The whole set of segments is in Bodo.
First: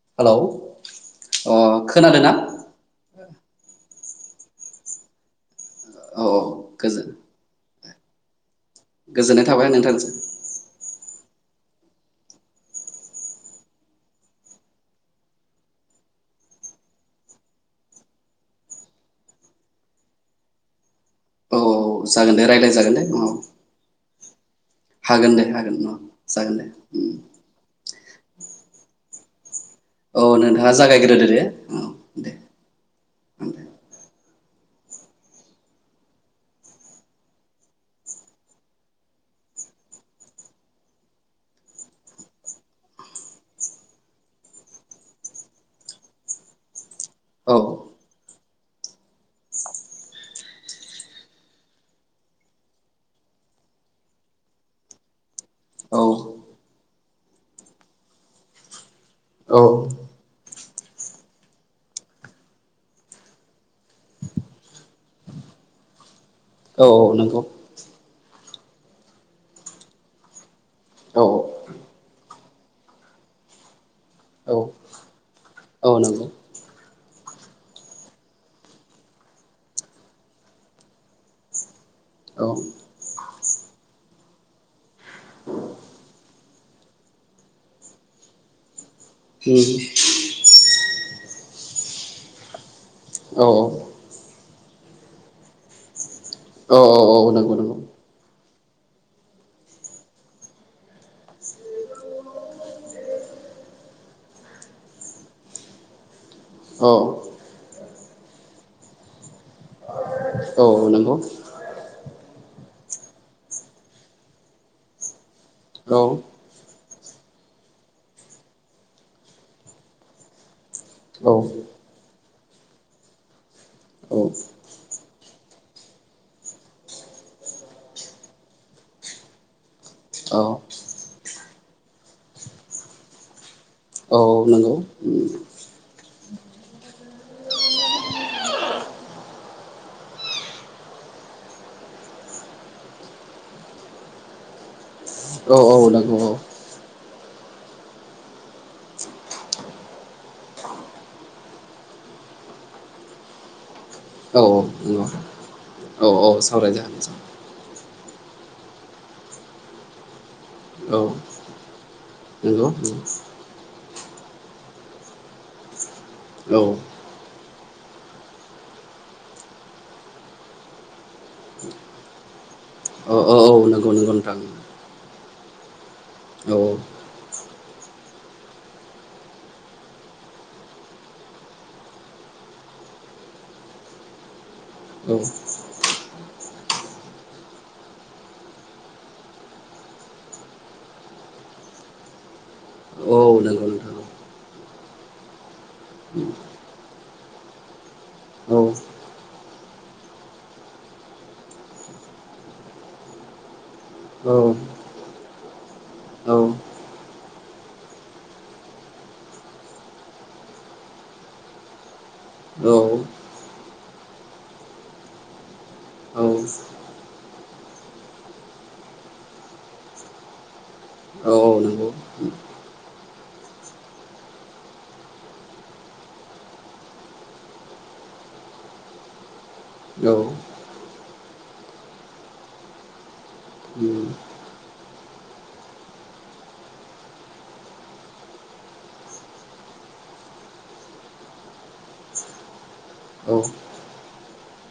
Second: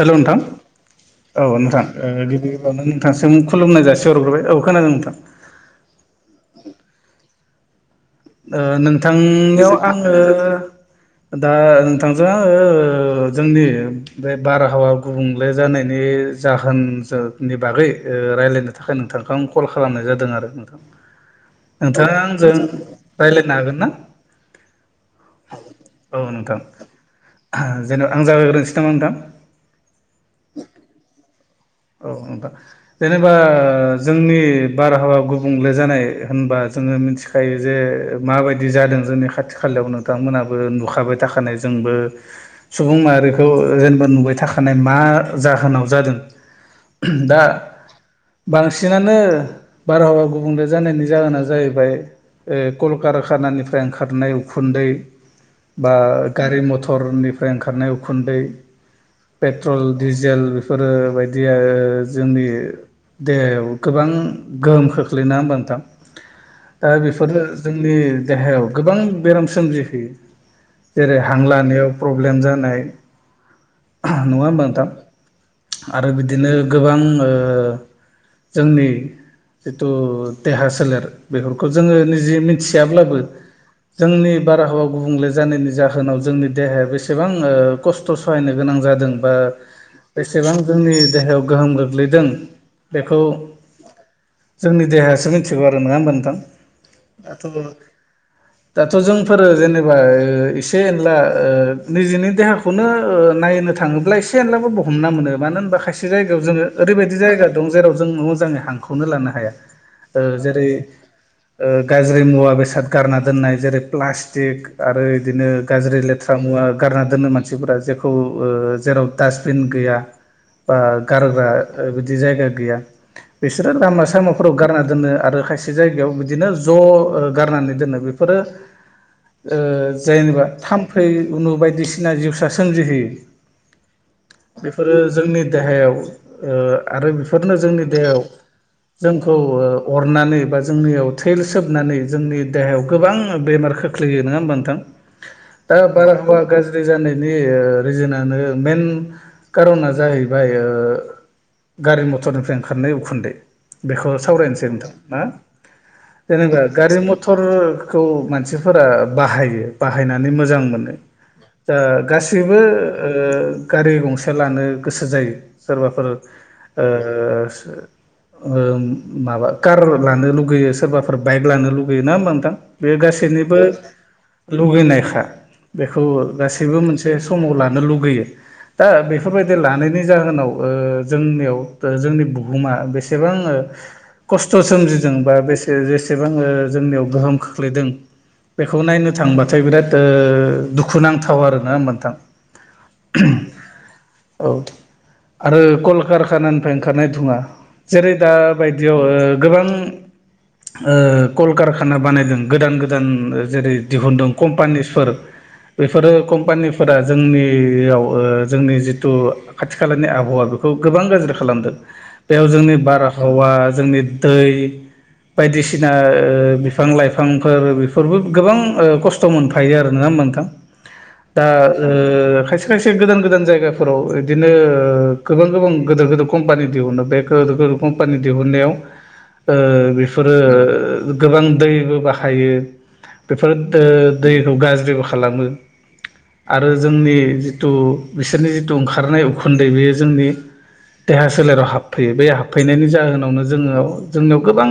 हेल' हेलौ नोंथां। अ औ नोंथां ओ खोनादोंना गिबि गिबियावनो नोंथांसिम खुलुमनाय जासि हरग्रोबाय औ खोनादों नोंथां। औ औ गोजोन ओ गोजोननाय थाबाय नोंथांनियाव नोंथांजों आङो दा नोंथांजों ओ जोंनि बे बारहावा गुबुंले जानायनि बे जाहोन जो नि बागै रायजलायनो थाखाय नोंथांखौ आं कल खालामनाय जादों आरो नोंथां। औ। औ नोंथाङा जागोन दे आंजों रायज्लाय जागोन दे औ राय्लायनो हागोन ना हागोन दे हागोन औ जागोन दे उम। नोंथां जेन आं जागायग्रोनसै नामा नोंथां। औ नोंथाङा जागायग्रोदो दे औ नोंथां जेनेबा औ दे जोंनि बारहावा गुबुंले जानाय होनबा जोङो मिथिखायो जे माबायदि जादों जोंनि खाथि खा खालायाव नोंथांमोनाबो नुखाबाय थाखानाय जोंबो सुबुं माहारिखौ जेनेबा नुबाय थाखा माने मा जाहोनाव जादों दा। औ बांसिनानो बारहावा गुबुंले जानायनि जाहोना जाहैबाय। ओ कलकारखानानिफ्राय ओंखारनाय उखुन्दै। बा औ गारि मथरनिफ्राय ओंखारनाय उखुन्दै औ पेट्रल डिजेल बेफोरो बायदि दिया जोंनि देहायाव गोबां गोहोम खोख्लैना होनबानोथां दा औ बेफोरो नंगौ जोंनि देहायाव गोबां बेराम सोमजिहयो। जेरै औ हां लानायाव प्रब्लेम जानाय नङा औ होमबाथा औ आरो नंगौ बिदिनो गोबां ओ जोंनि। जिथु देहा सोलेर बेफोरखौ जोङो निजे औ उम औ मिथियाब्लाबो जोंनि बारहावा गुबुंले जानायनि जाहोनाव जोंनि देहाया बेसेबां खस्थ' सहायनो गोनां जादों बा बेसेबां जोंनि देहायाव गोहोम गोग्लैदों बेखौ औ जोंनि देहायासो मिथिगौ आरो मङा होमबथां औ नंगौ दाथ' नंगौ दाथ' जोंफोरो जेनेबा एसे एनला निजेनि देहाखौनो नायनो थाङोब्ला एसेब्लाबो ब हमना मोनो। मानो होनबा खायसे जायगायाव जोङो औ ओरैबायदि जायगा दं जेराव जों मोजाङै हांखौनो लानो हाया। ओ जेरै औ नंगौ ओ गाज्रि मुवा बेसाद गारना दोननाय जेरै प्लास्टिक आरो बिदिनो गाज्रि औ लेथ्रा मुवा गारना दोनो मानसिफोरा जेखौ ओ जेराव डास्टबिन गैया बा औ गारग्रा बिदि जायगा गैया बिसोरो लामा सामाफोराव गारना दोनो आरो खायसे जायगायाव बिदिनो ज' गारनानै दोनो बे फोर ओ जेनेबा औ थाम्फै उनु बायदिसिना जिउसा सोमजिहोयो औ नंगौ बेफोरो उम जोंनि देहायाव ओ आरो बेफोरनो जोंनि देहायाव जोंखौ अरनानै बा जोंनियाव थैे सोबनानै जोंनि देहायाव गोबां बेमार खोख्लैयो नङा होमबा नोंथां औ दा नंगौ बारहावा गाज्रि जानायनि रिजोनानो मेन खारना जाहैबाय ओ गारि मथरनिफ्राय ओंखारनाय उखुन्दै बेखौ औ औ सावरायनोसै नोंथां नंगौ ना औ औ जेनेबा गारि सावरायजागोन सार मथर खौ मानसिफोरा बाहायो बाहायनानै मोजां मोनो औ द गासैबो नंगौ गारि गंसे लानो गोसो जायो सोरबाफोर औ ओ ओ माबा कार लानो लुगैयो सोरबाफोर बाइक लानो लुगैयो ना होमबा नोंथां बे गासिबो औ औ नगौ नंगौ नोंथां लुगैनायखा बेखौ औ गासैबो मोनसे समाव लानो लुगैयो दा बेफोर बाय दि लानायनि जाहोनाव जोंनियाव जोंनि बुहुमा बेसेबां खस्थ' औ सोमजिदों बा बेसे जेसेबां जोंनियाव गोहोम खोख्लैदों बेखौ नायनो थांबाथाय बिराद ओ दुखुनांथाव आरोना मोनथां औ नोंगौ नोंथां औ आरो कलकारखानानिफ्राय ओंखारनाय थुङा जेरै दा औ बायदियाव गोबां ओ कलकारखाना बानायदों गोदान गोदान जेरै औ दिहुनदों कम्पानिसफोर बेफोरो कम्पानिफोरा जोंनियाव ओ जोंनि जि थु खाथि खालानि आबहावा बेखौ गोबां गाज्रि खालामदों बेयाव जोंनि बारहावा जोंनि दै बायदिसिना ओ बिफां लाइफांफोर बेफोरबो गोबां ओ खस्थ' मोनफायो आरो नङा होनबा नोंथां औ दा नंगौ ओ खायसे खायसे गोदान गोदान जायगा फोराव बिदिनो गोबां गोबां गिदिर गोदिर कम्पानि दिहुनो बे गोदो गोदिर कम्पानि दिहुनायाव ओ औ बेफोरो गोबां दैबो बाहायो बेफोर दैखौ गाज्रिबो खालामो आरो जोंनि जिथु बिसोरनि जिथु ओंखारनाय उखुन्दै बेयो जोंनि देहा सोलेराव हाबफैयो बे हाबफैनायनि औ जाहोनावनो जोङो जोंनियाव गोबां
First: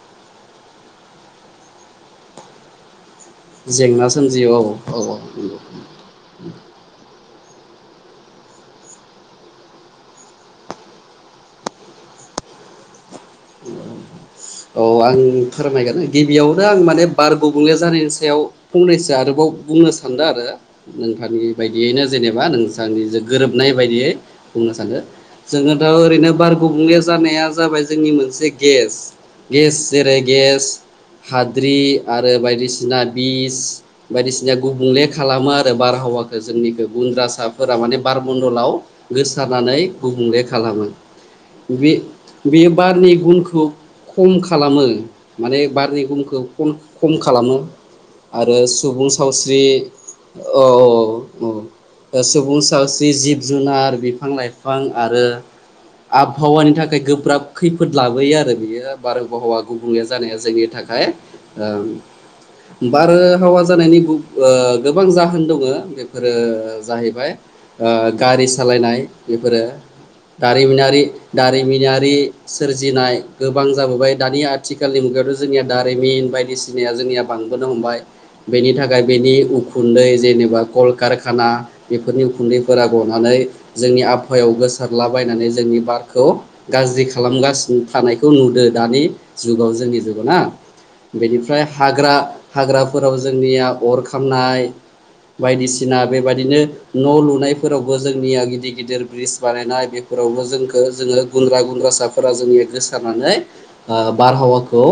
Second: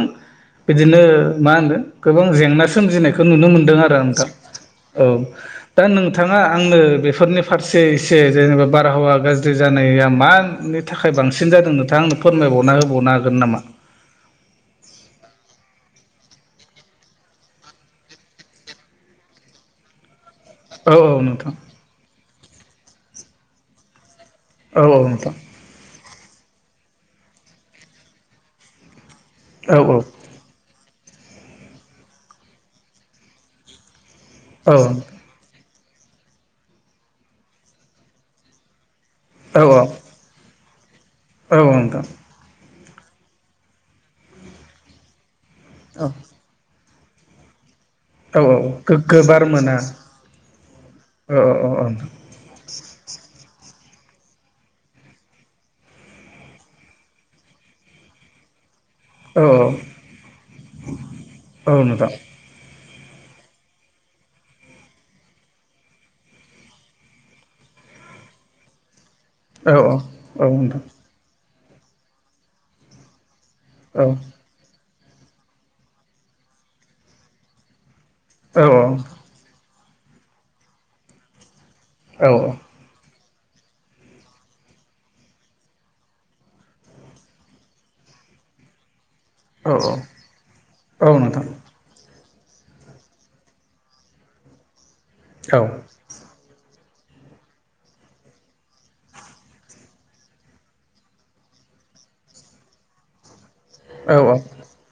बिदिनो मा होनदों गोबां जेंना सोमजिनाय बखौ नुनो मोनदों आरो नोंथां औ दा नोंथाङा आङो बेफोरनि फारसे एसे जेनेबा बार बारहावा गाज्रि जानाया मानि थाखाय बांसिन जादों नोंथाङां आंनो फोरमायबावना होबावनो हागोन नामा औ आं फोरमायगोन गिबियावनो आं माने बार गुबुंले जानायनि सायाव फंनैसो आरोबाव बुंनो सानदों आरो औ नोंथांनि नोंथां बायदियैनो जेनेबा नोंथांनि जो गोरोबनाय बायदियै बुंनो औ सानो नोंथां जोङो दा ओरैनो बार गुबुंले जानाया जाबाय जोंनि मोनसे गेस गेस औ जेरै गेस हाद्रि आरो बायदिसिना बिस बायदिसिना औ औ गुबुंले खालामो रो बारहावाखौ जोंनिखौ गुन्द्रासाफोरा माने बारमन्दलाव गोसारनानै गुबुंले खालामो औ औ बे नोंथां बे बारनि गुनखौ खम खालामो। माने बारनि औ गुमखौ खम खालामो। औ आरो सुबुं गोग्गो बार सावस्रि मोना औ औ सुबुं सावस्रि जिब जुनार बिफां लाइफां आरो आबहावानि थाखाय गोब्राब खैफोद लाबोयो आरो बियो औ बारबहावा गुबुंले जानाया जोंनि थाखाय औ नोंथां ओ बारहावा जानायनि गोबां जाहोन दङ बेफोरो जाहैबाय। ओ गारि सालायनाय बेफोरो औ नोंथां औ औ नोंथां औ नोंथां औ दारिमिनारि दारिमिनारि सोरजिनाय गोबां जाबोबाय दानि आथिखालनि मुगायावथ' जोंनिया दारिमिन बायदिसिनाया जोंनिया बांबोनो हमबाय। बेनि थाखाय बेनि उखुन्दै जेनेबा कलकारखाना बेफोरनि उखुन्दैफोरा गनानै जोंनि आबहावायाव गोसारलाबायनानै जोंनि बारखौ गाज्रि खालामगासिनो थानायखौ खौ नुदो दानि जुगाव जोंनि जुगाव ना बेनिफ्राय हाग्रा। हाग्राफोराव जोंनिया अर खामनाय बायदिसिना बेबादिनो न' लुनायफोरावबो जोंनिया गिदिर गिदिर ब्रिज बानायनाय बेफोरावबो जोंखौ जोङो गुन्द्रा गु गुद्रासाफोरा जोंनि गोसारनानै बारहावाखौ।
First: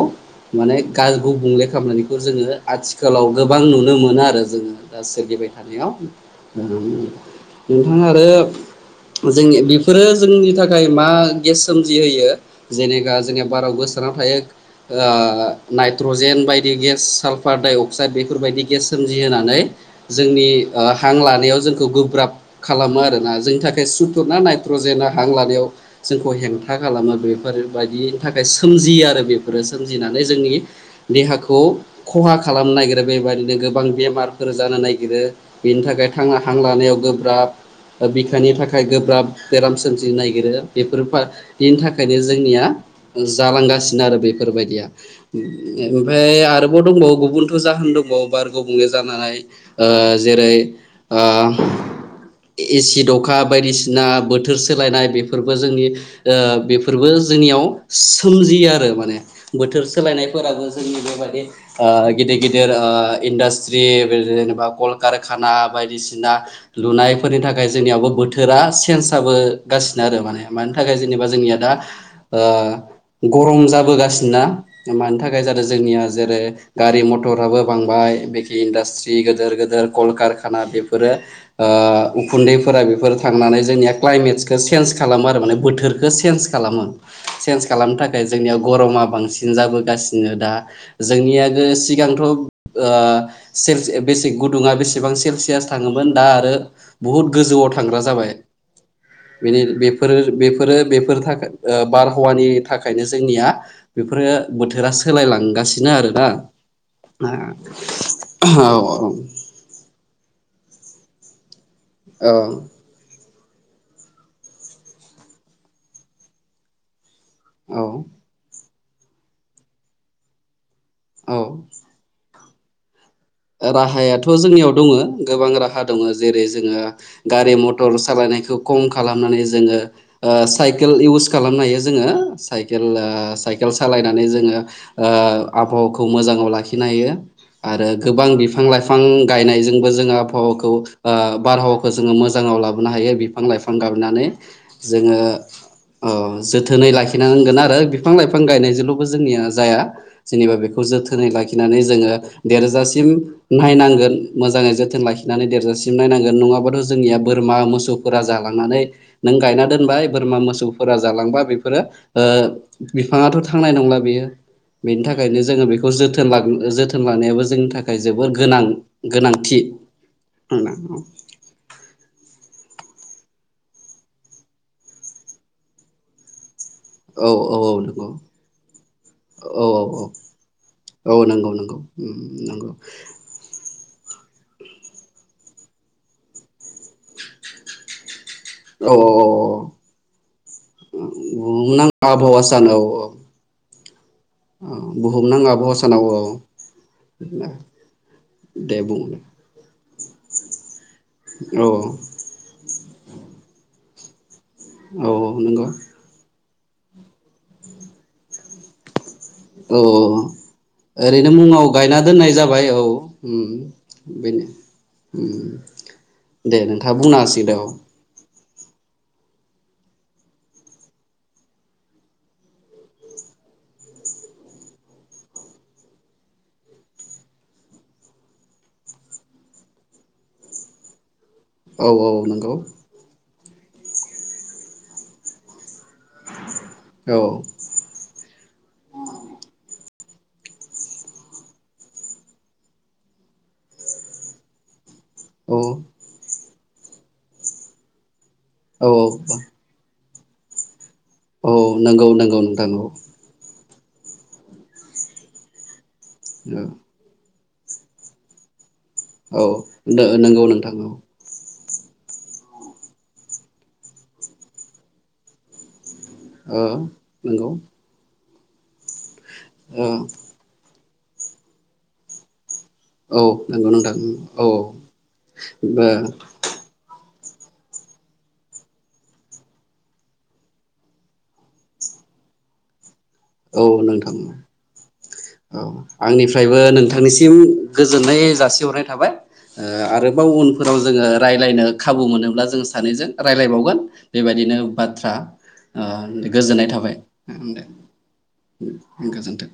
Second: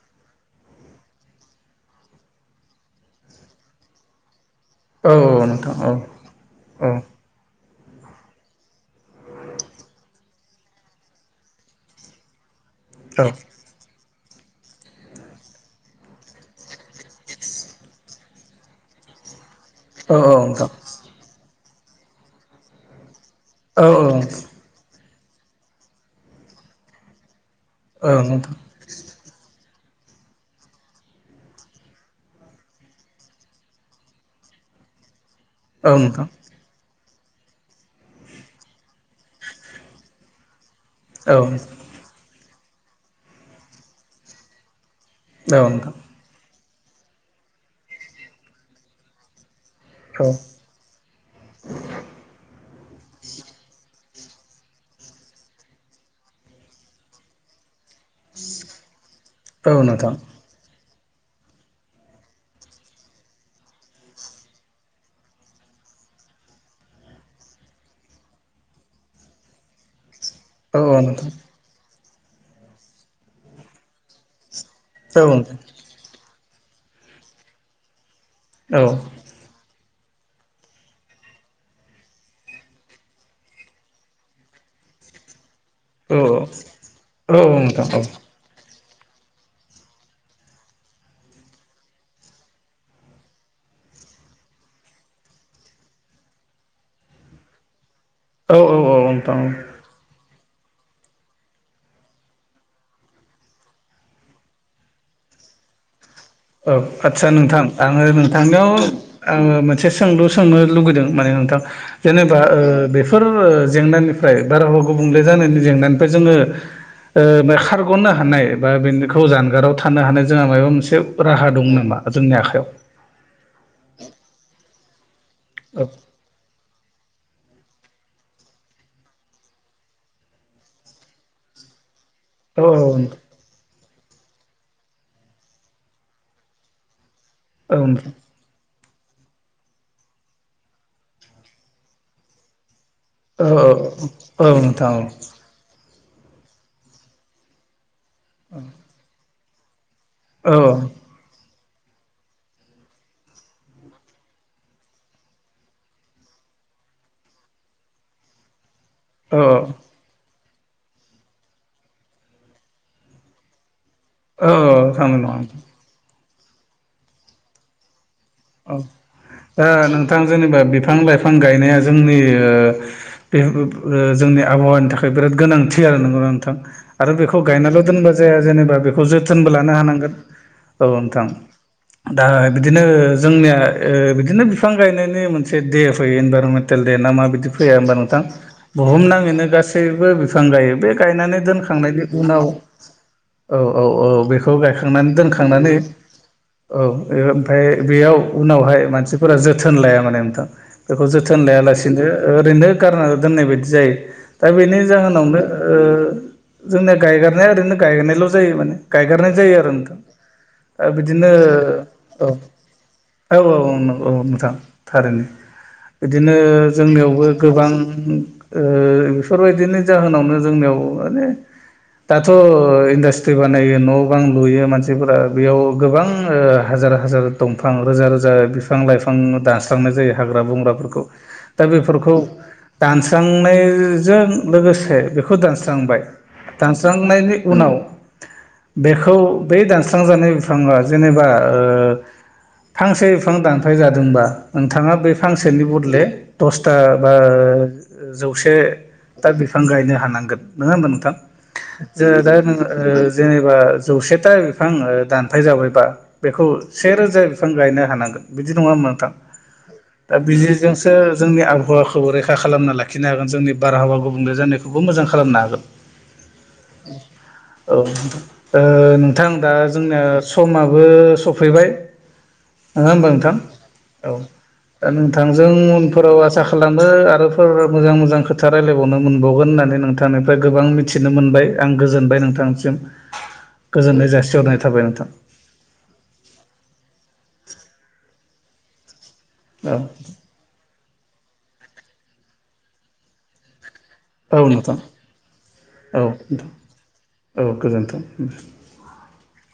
माने गार गुबुंले खालामनायनिखौ जोङो आथिखालाव गोबां नुनो मोनो आरो जोङो दा सोलिबाय थानायाव नोंथाङा आरो जों बेफोरो जोंनि थाखाय मा गेस सोमजिहोयो। जेनेखा जोंनिया बाराव गोसारनानै थायो। नाइट्रजेन बायदि गेस साल्फार डाइ अक्साइद बेफोरबायायदि गेस सोमजिहोनानै जोंनि नोंथां हां लानायाव जोंखौ गोब्राब खालामो आरोना। जोंनि औ थाखाय औ सुथुर ना नाइट्रजेना हां लानायाव जोंखौ हेंथा खालामो बेफोरो औ बायदिनि थाखाय नोंथां सोमजियो आरो बेफोरो सोमजिनानै जोंनि देहाखौ खहा खालामनो नागिरो बेबायदिनो गोबां बेमारफोर जानो नायगिरो बेनि औ थाखाय नोंथां हां लानायाव गोबां गोब्राब बिखानि थाखाय गोब्राब बेराम सोमजिनो नागिरो। बेफोर औ बेनि थाखायनो जोंनिया जालांगासिनो आरो बेफोरबायदिया नोंथां औ नोंथां ओमफ्राय आरोबाव दंबावो गुबुनथ' जाहोन दंबावो बार गुबुंले जानाय। ओ जेरै एसिड अखा बायदिसिना बोथोर सोलायनाय बेफोरबो जोंनि ओ बेफोरबो जोंनियाव। सोमजियो आरो माने औ औ बोथोर नोंथां सोलायनायफोराबो [unintelligible] ओ गिदिर गिदिर ओ इनदासट्रि जेनबा कलकारखाना बायदिसिना लुनायफोरनि थाखाय जोंनियावबो बोथोरा चेनच जाबोगासिनो आरो माने मानि औ थाखाय जेनेबा जोंनिया दा ओ गरम जाबोगासिनोना? मानि थाखाय नोंथां जादों जोंनिया जेरै गारि मथराबो बांबाय बेखि औ औ नोंथां इन्डासिट्रि गदोर गदोर कल कारखाना बेफोरो आ उखुन्दैफोरा बेफोर थांनानै जोंनिया क्लाइमेट खौ चेनच खालामो आरो बोथोरखो औ चेनच खालामो चेनच खालामनो थाखाय जोंनियाव गरमा बांसिन जाबोगासिनो दा जोंनिया सिगांथ' आ बेसे गुदुङा बेसेबां सेलसियास थाङोमोन दा आरो बुहुत गोजौआव थां थांग्रा जाबाय औ नोंथां औ बेफोरो बेफोरो बेफोर थाखाय बारहावानि थाखायनो जोंनिया बेफोरो बोथोरा सोलायलांगासिनो आरो औ आदसा नोंथां आङो औ नोंथांनियाव आङो मोनसे सोंलु सोंनो लुुबैदों माने नोंथां जेनेबा बेफोर जेंनानिफ्राय बारहावा गुबुंले जानायनि जेंनानिफ्राय जोङो ओ औ खारग'नो हानाय बा बेनिखौ जानगाराव थानो हानाय जोंहा माबा मोनसे राहा औ दं नामा जोंनि आखायाव राहायाथ' जोंनियाव दङ गोबां औ राहा दङ जेरै जोङो। गारि मथर सालायनायखौ खम खालामनानै जोङो ओ साइकेल इउस खालामनो हायो औ जोङो सालायनानै जोङो आबहावाखौ मोजाङाव लाखिनो हायो। आरो गोबां [unintelligible] बिफां लाइफां गायनायजोंबो जों आबहावाखौ बारहावाखौ जोङो मोजाङाव लाबो बोनो हायो बिफां औ लाइफां गायनानै औ नोंथां औ जोङो जोथोनै लाखिननांगोन आरो बिफां लाइफां गायनायजोंल'बो जोंनिया जाया औ जेनेबा बेखौ जोथोनै लाखिनानै जोङो देरजासि म नायनांगोन मोजाङै जोथोन लाखिनानै देरजासिम नायनांगोन नङाबाथ' जोंनिया बोरमा मोसौ फोरा जालांनानै नों औ गायना दोनबाय बोरमा मोसौ जालांबा बेफोरो बिफां आथ' थांनाय नंला औ बेनि थांनाय नङा थाखायनो नोंथां जोङो बेखौ जोथोन लानायाबो जोंनि थाखाय जोबोर गोनां औ गोनांथि दा नोंथां औ जेनेबा बिफां लाइफां गायनाया जोंनि बे जोंनि आबहावानि थाखाय बिराद गोनांथि आरो नंगौ नोंथां आरो औ बेखौ औ गायनाल' नंगौ दोनबा जाया जेनेबा बेखौ जोथोनबो औ लानो औ हानांगोन। औ नोंथां दा नंगौ बिदिनो जोंनिया ओ बिदिनो बिफां गायनायनि मोनसे दे फैयो इनभाररमेन्ट हटेल दे ना मा बिदि फैया हबा नोंथां औ बुहुमनाङैनो औ गासैबो बिफां गायो बे गायनानै दोन न आबावा सानो औ औ औ औ बेखौ गायखांनानै बुहुमनां आबहावा दोनखांनानै सानाव औ औ ओमफ्राय बेयाव दे उनावहाय बुं मानसिफोरा जोथोन लाया माने नोंथां बेखौ जोथोन औ लायालासेनो ओरैनो गारना दोननाय बायदि जायो दा बेनि औ जाहोनावनो नंगौ जोंनिया गायगारनाया ओरैनो गायगारनायल' जायो माने गायगारनाय जायो आरो औ नोथां ओरैनो बिदिनो मुङाव गायना औ दोननाय जाबाय उम औ औ औ औ बेनो नोंथां थारैनो उम बिदिनो दे नोंथाङा बुंना जोंनियावबो होसिगोन दे गोबां ओ बेफोरबायदिनि जाहोनावनो जोंनियाव माने दाथ' इन्डास्ट्रि बानायो न' बां लुयो मानसिफोरा बेयाव गोबां हा हाजार हाजार दंफां रोजा रोजा बिफां लाइफां दानस्रांनाय जायो हाग्रा बंग्राफोरखौ दा औ औ बेफोरखौ नंगौ दानस्रांनायजों लोगोसे बेखौ दानस्रांबाय औ दानस्रांनायनि उनाव बेखौ बे दानस्रां जानाय बिफाङा जेनेबा फांसे बिफां दानफाय जादोंबा नोंथाङा बै औ फांसेनि बदले दसथा था बा जौसेथा बिफां गायनो हानांगोन नङा होम थां। औ नंगौ जो दा नंगौ नोंथां औ जेनेबा जौसेथा बिफां दानफाय जाबायबा बेखौ सेेरोजा बिफां गायनो हांगोन बिदि नङा मोनबा नांथां औ दा नंगौ बिथिंजों नोंथां औ सो आबहावाखौबो रैखा खालामना लाखिनो हागोन जोंनि बारहावा गुबुंले जानायखौबो मोजां खालामनो हागोन। ओ नंगौ औ ओ नोंथां दा ओ जोंनिया समाबो सफैबाय नङा होमबा औ नोंथां नंगौ नोंथां औ दा नोंथांजों उनफोराव आसा खालामो आरो फोर मोजां मोजां खोथा रायलायबावनो मोनबावगोन होननानै नोंथांनिफ्राय गोबां मिथिनो मोनबाय आं गोजोनबाय नोंथां। नोंथांनिसिम औ गोजोननाय नोंथां जासिहरनाय थाबाय औ आंनिफ्रायबो नोंथांनिसिम गोजोननाय जासिहरनाय थाबाय औ आरोबाव उनफोराव जोंङो रायज्लायनो खाबु मोनोब्ला जों सानैजों राय्लायबावगोन औ बेबायदिनो नोंथां बाथ्रा औ नोंथां गोजोननाय थाबाय औ दे। गोजोन्थों। गोजोनथों।